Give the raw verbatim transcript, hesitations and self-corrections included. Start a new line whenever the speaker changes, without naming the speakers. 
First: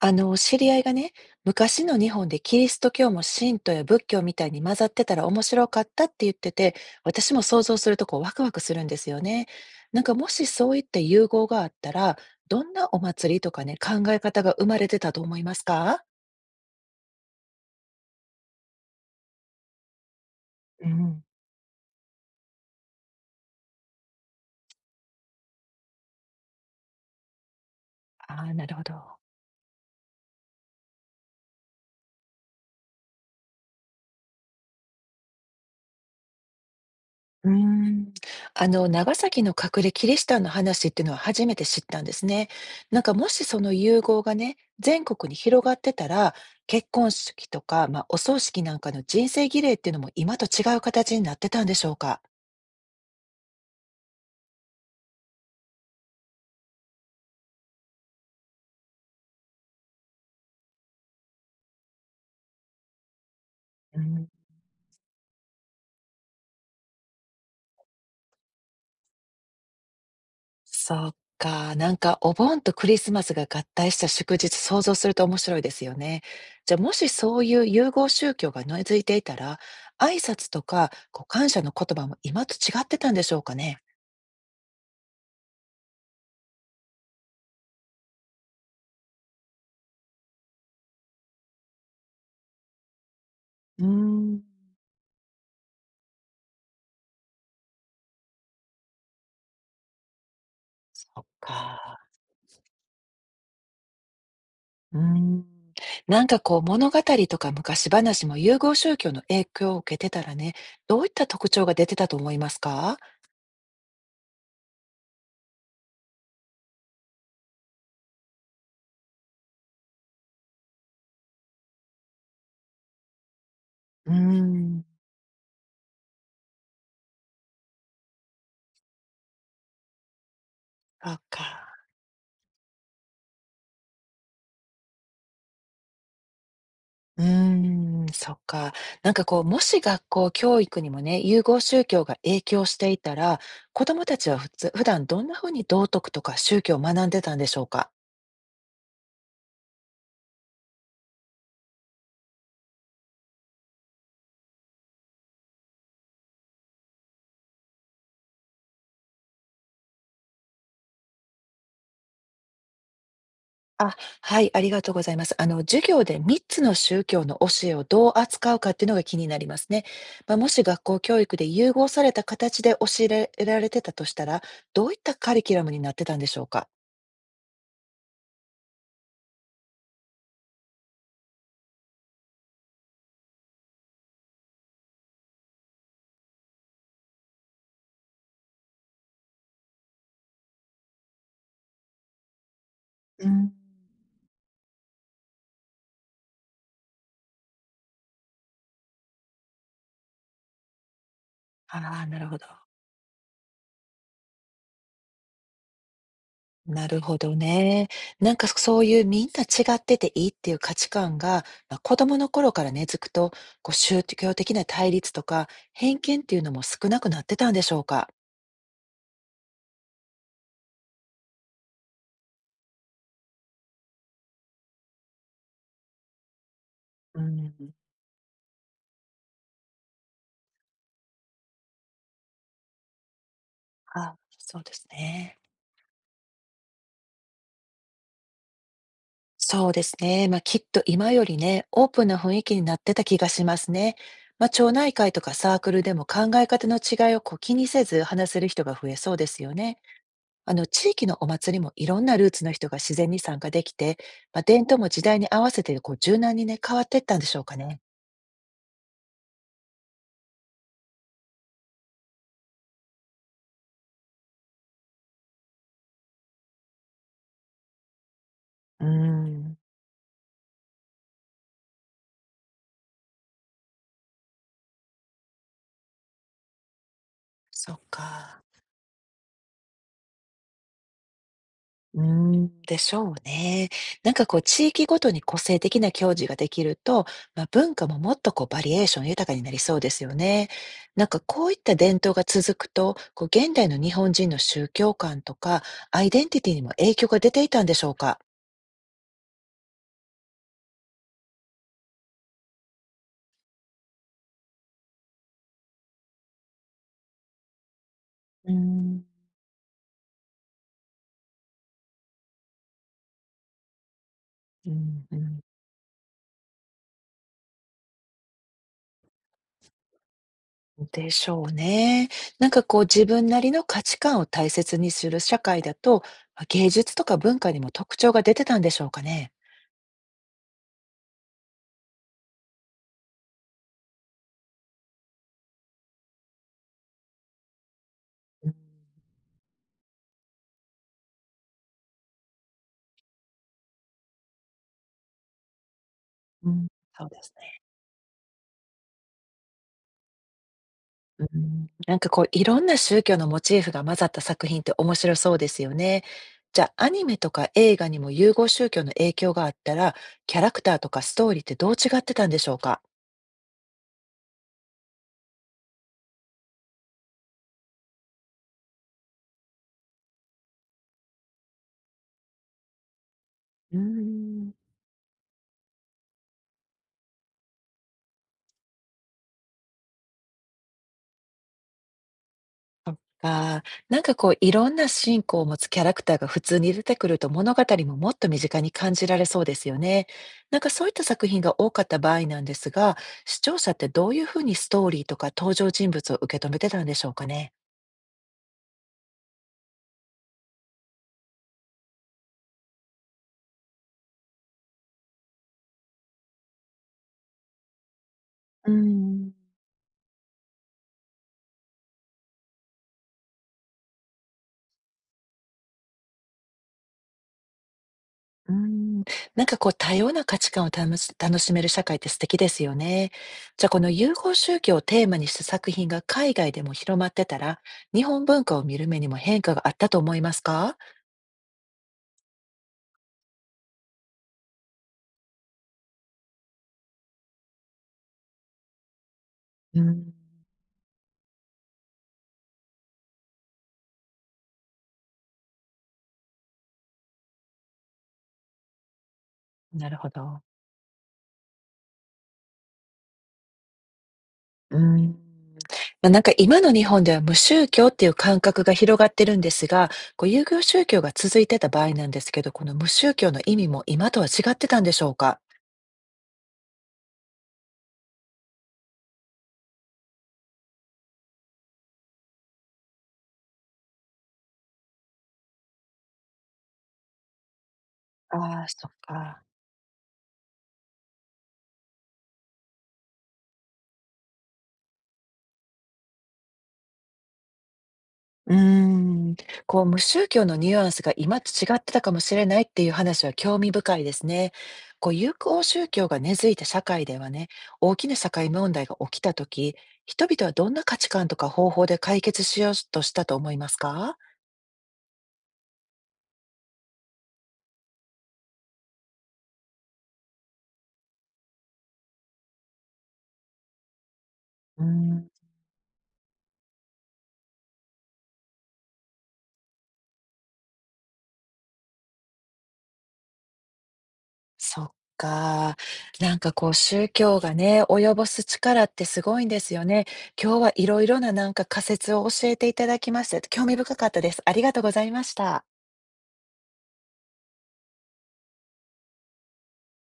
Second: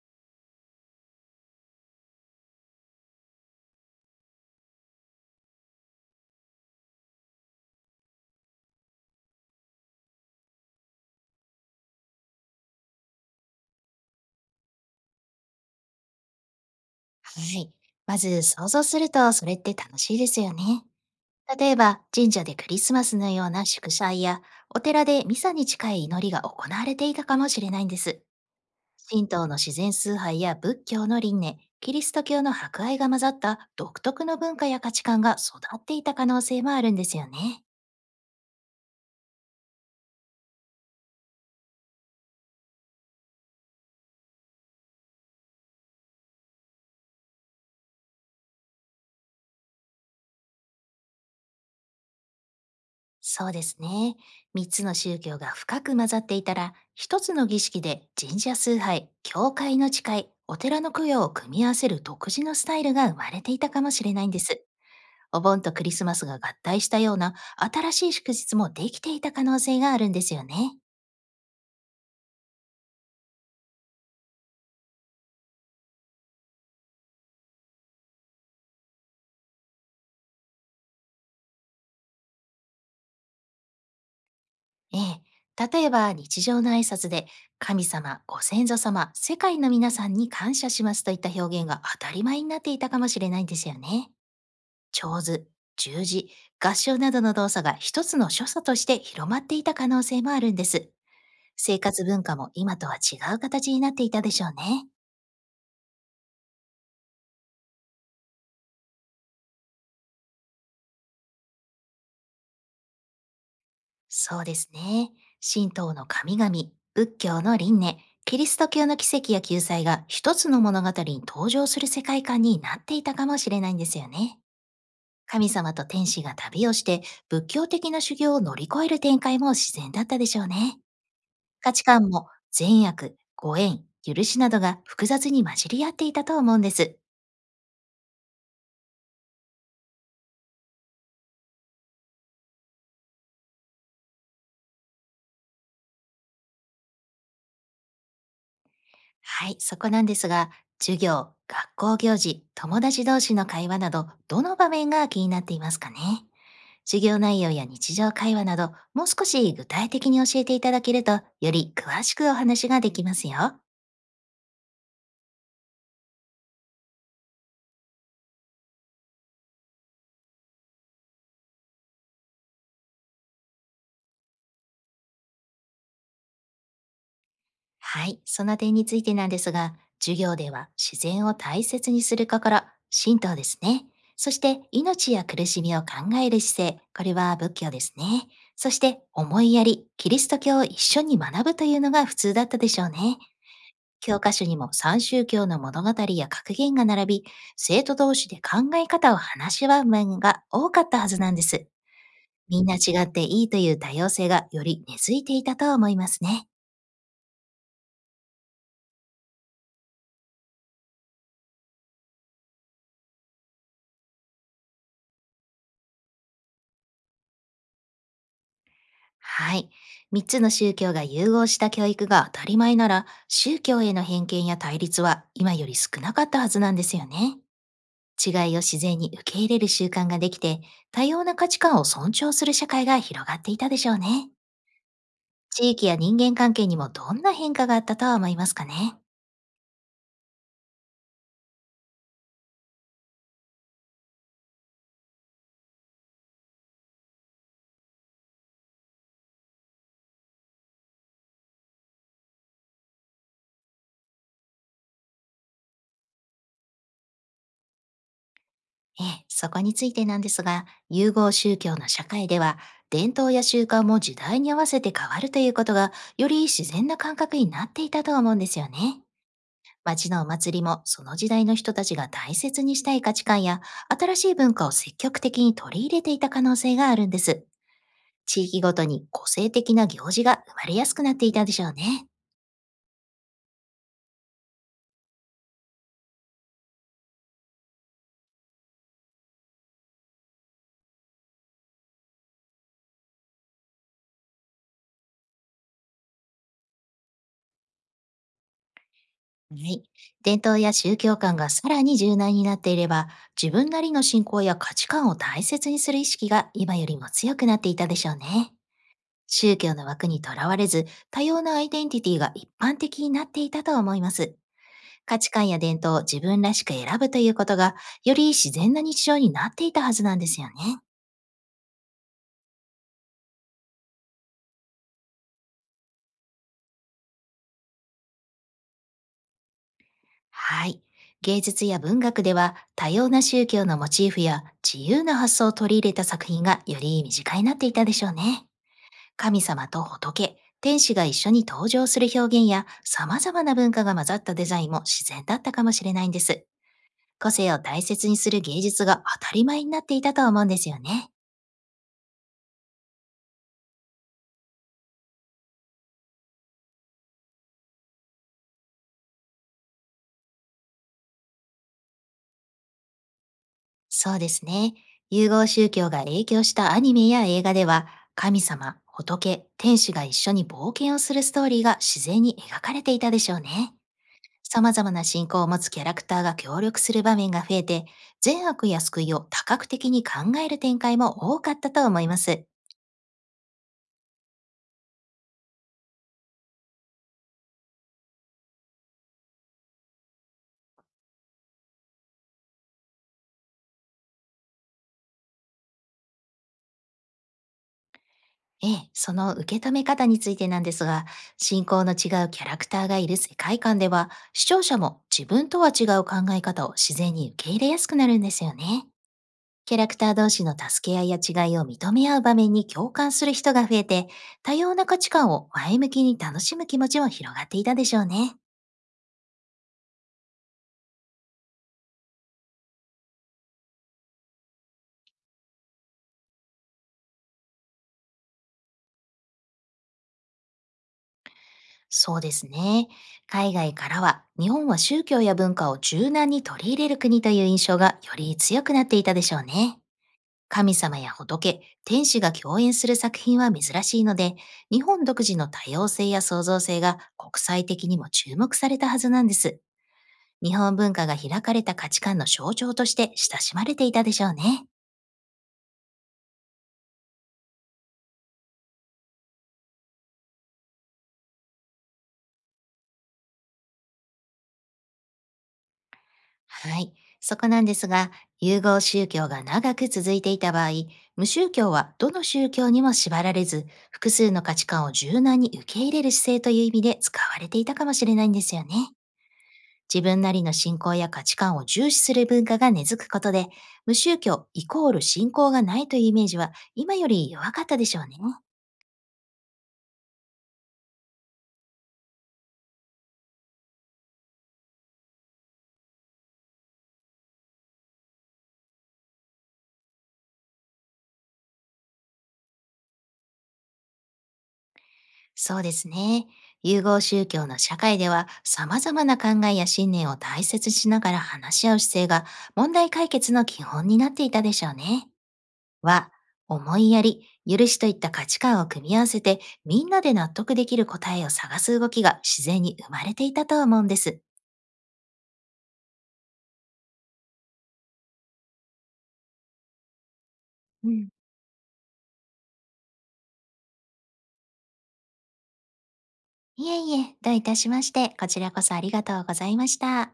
あの、知り合いがね、昔の日本でキリスト教も神道や仏教みたいに混ざってたら面白かったって言ってて、私も想像するとこうワクワクするんですよね。なんかもしそういった融合があったら、どんなお祭りとかね、考え方が生まれてたと思いますか？
はい。まず想像するとそれって楽しいですよね。
うん。
例えば神社でクリスマスのような祝祭やお寺でミサに近い祈りが行われていたかもしれないんです。
ああ、なるほど。
神道の自然崇拝や仏教の輪廻、キリスト教の博愛が混ざった独特の文化や価値観が育っていた可能性もあるんですよ
うー
ね。
ん。あの、長崎の隠れキリシタンの話っていうのは初めて知ったんですね。なんかもしその融合がね、全国に広がってたら、結婚式とか、まあ、お葬式なんかの人生儀礼っていうのも今と違う形になってたんでしょうか。
そうですね。三つの宗教が深く混ざっていたら、一つの儀式で神社崇拝、教会の誓い、お寺の供養を組み合わせる独自のスタイルが生まれていたかも
う
しれな
ん。
いんです。お盆とクリスマスが合体したような新しい祝日もできていた可能性があるんですよね。
そっか、なんかお盆とクリスマスが合体した祝日想像すると面白いですよね。じゃあもしそういう融合宗教が根付いていたら、挨拶とかこう感謝の言葉も今と違ってたんでしょうかね。
ええ。例えば日常の挨拶で神様、ご先祖様、世界の皆さんに感謝しますといった表現が当たり前になっていたかもしれないんですよ
うー
ね。
ん。
長図、十字、合唱などの動作が一つの所作として広まっていた可能性もあるんです。
そっ
生
か。
活文化も今とは違う形になっていたでしょうね。
うーん。なんかこう物語とか昔話も融合宗教の影響を受けてたらね、どういった特徴が出てたと思いますか？
そうですね。神道の神々、仏教の輪廻、キリスト教の奇跡や救済が一つの物語に登場する世界観になっていたかもしれないんですよ
うー
ね。
ん、
神様と天使が旅をして仏教的な修行を乗り越える展開も自然だったでしょうね。
そっ
価
か。
値観も善悪、ご縁、許しなどが複雑に混じり合っていたと思うんです。
うーん、そっか。なんかこう、もし学校教育にもね、融合宗教が影響していたら、子どもたちはふつ普段どんな風に道徳とか宗教を学んでたんでしょうか？
はい、そこなんですが、授業、学校行事、友達同士の会話など、どの場面が気になっていますかね。授業内容や日常会話など、もう少し具体的に教えていただけると、より詳しくお話ができますよ。
あ、はい、ありがとうございます。あの、授業でみっつの宗教の教えをどう扱うかっていうのが気になりますね。まあ、もし学校教育で融合された形で教えられてたとしたら、どういったカリキュラムになってたんでしょうか？
はい、その点についてなんですが、授業では自然を大切にする心、神道ですね。そして命や苦しみを考える姿勢、これは仏教ですね。そして思いやり、キリスト教を一緒に学ぶというのが普通だったでしょうね。
うん。
教科書にも三宗教の物語や格言が並び、生徒同士で考え方を話し合う面が多かったはずなんです。
ああ、なるほど。
みんな違っていいという多様性がより根付いていたと思いますね。
なるほどね。なんかそういうみんな違ってていいっていう価値観が、まあ、子供の頃から根付くと、こう宗教的な対立とか偏見っていうのも少なくなってたんでしょうか。
はい。みっつの宗教が融合した教育が当たり前なら、宗教への偏見や対立は今より少なかったはずなんですよ
う
ね。
ん。
違いを自然に受け入れる習慣ができて、多様な価値観を尊重する社会が広がっていたでしょう
あ、
ね。
そうですね。
地域や人間関係にもどんな変化があったとは思いますかね。
そうですね。まあ、きっと今よりね、オープンな雰囲気になってた気がしますね。まあ、町内会とかサークルでも考え方の違いをこう気にせず話せる人が増えそうですよね。あの、地域のお祭りもいろんなルーツの人が自然に参加できて、まあ、伝統も時代に合わせてこう柔軟にね、変わっていったんでしょうかね。
ええ、そこについてなんですが、融合宗教の社会では、伝統や習慣も時代に合わせて変わるということが、より自然な感覚になっていたと思うんですよ
うー
ね。
ん。
街のお祭りもその時代の人たちが大切にしたい価値観や新しい文化を積極的に取り入れていた可能性があるんです。
そっか。
地域ごとに個性的な行事が生まれやすくなっていたでしょう
うー
ね。
ん、でしょうね。なんかこう地域ごとに個性的な行事ができると、まあ、文化ももっとこうバリエーション豊かになりそうですよね。なんかこういった伝統が続くと、こう現代の日本人の宗教観とかアイデンティティにも影響が出ていたんでしょうか。
はい。伝統や宗教観がさらに柔軟になっていれば、自分なりの信仰や価値観を大切にする意識が今よりも強くなっていたでしょう
うー
ね。
ん。
宗教の枠にとらわれず、多様なアイデンティティが一般的になっていたと思います。
うん。
価値
う
観や伝統を自分らしく選ぶということが、より自然な日常になっていたはずなんですよね。
ん、でしょうね。なんかこう自分なりの価値観を大切にする社会だと、まあ芸術とか文化にも特徴が出てたんでしょうかね。
はい。芸術や文学では、多様な宗教のモチーフや自由な発想を取り入れた作品がより身近になっていたでしょうね。
うん。
神様と仏、天使が一緒に登場する表現や、様々な文化が混ざったデザインも自然だったかもしれないんです。
うん、そうで
個
す
性
ね。
を大切にする芸術が当たり前になっていたと思うんですよね。
うん、なんかこう、いろんな宗教のモチーフが混ざった作品って面白そうですよね。じゃあ、アニメとか映画にも融合宗教の影響があったら、キャラクターとかストーリーってどう違ってたんでしょうか？
そうですね。融合宗教が影響したアニメや映画では、神様、仏、天使が一緒に冒険をするストーリーが自然に描かれていたでしょうね。
うーん。
様々な信仰を持つキャラクターが協力する場面が増えて、善悪や救いを多角的に考える展開も多かったと思います。
ああ、なんかこう、いろんな信仰を持つキャラクターが普通に出てくると、物語ももっと身近に感じられそうですよね。なんかそういった作品が多かった場合なんですが、視聴者ってどういうふうにストーリーとか登場人物を受け止めてたんでしょうかね？
ええ、その受け止め方についてなんですが、信仰の違うキャラクターがいる世界観では、視聴者も自分とは違う考え方を自然に受け入れやすくなるんですよ
うー
ね。
ん。
キャラクター同士の助け合いや違いを認め合う場面に共感する人が増えて、多様な価値観を前向きに楽しむ気持ちも広がっていたでしょうね。
うーん、なんかこう多様な価値観を楽し楽しめる社会って素敵ですよね。じゃあこの融合宗教をテーマにした作品が海外でも広まってたら、日本文化を見る目にも変化があったと思いますか？
そうですね。海外からは、日本は宗教や文化を柔軟に取り入れる国という印象がより強くなっていたでしょう
う
ね。
ーん、
神様や仏、天使が共演する作品は珍しいので、日本独自の多様性や創造性が国際的にも注目されたはずなんです。
なるほど。
日本文化が開かれた価値観の象徴として親しまれていたでしょうね。
うーん。まあ、なんか今の日本では無宗教っていう感覚が広がってるんですが、こう融合宗教が続いてた場合なんですけど、この無宗教の意味も今とは違ってたんでしょうか？
はい。そこなんですが、融合宗教が長く続いていた場合、無宗教はどの宗教にも縛られず、複数の価値観を柔軟に受け入れる姿勢という意味で使われていたかもしれないんです
あ
よ
あー、そ
ね。
っか。
自分なりの信仰や価値観を重視する文化が根付くことで、無宗教イコール信仰がないというイメージは今より弱かったでしょうね。
うーん、こう無宗教のニュアンスが今と違ってたかもしれないっていう話は興味深いですね。こう友好宗教が根付いた社会ではね、大きな社会問題が起きたとき、人々はどんな価値観とか方法で解決しようとしたと思いますか？
そうですね。融合宗教の社会では様々な考えや信念を大切にしながら話し合う姿勢が問題解決の基本になっていたでしょう
うー
ね。
ん、
は、思いやり、許しといった価値観を組み合わせてみんなで納得できる答えを探す動きが自然に生まれていたと思うんです。
そっか。なんかこう宗教がね、及ぼす力ってすごいんですよね。今日はい
う
ろい
ん、
ろななんか仮説を教えていただきまして、興味深かったです。ありがとうございました。
いえいえ、どういたしまして、こちらこそありがとうございました。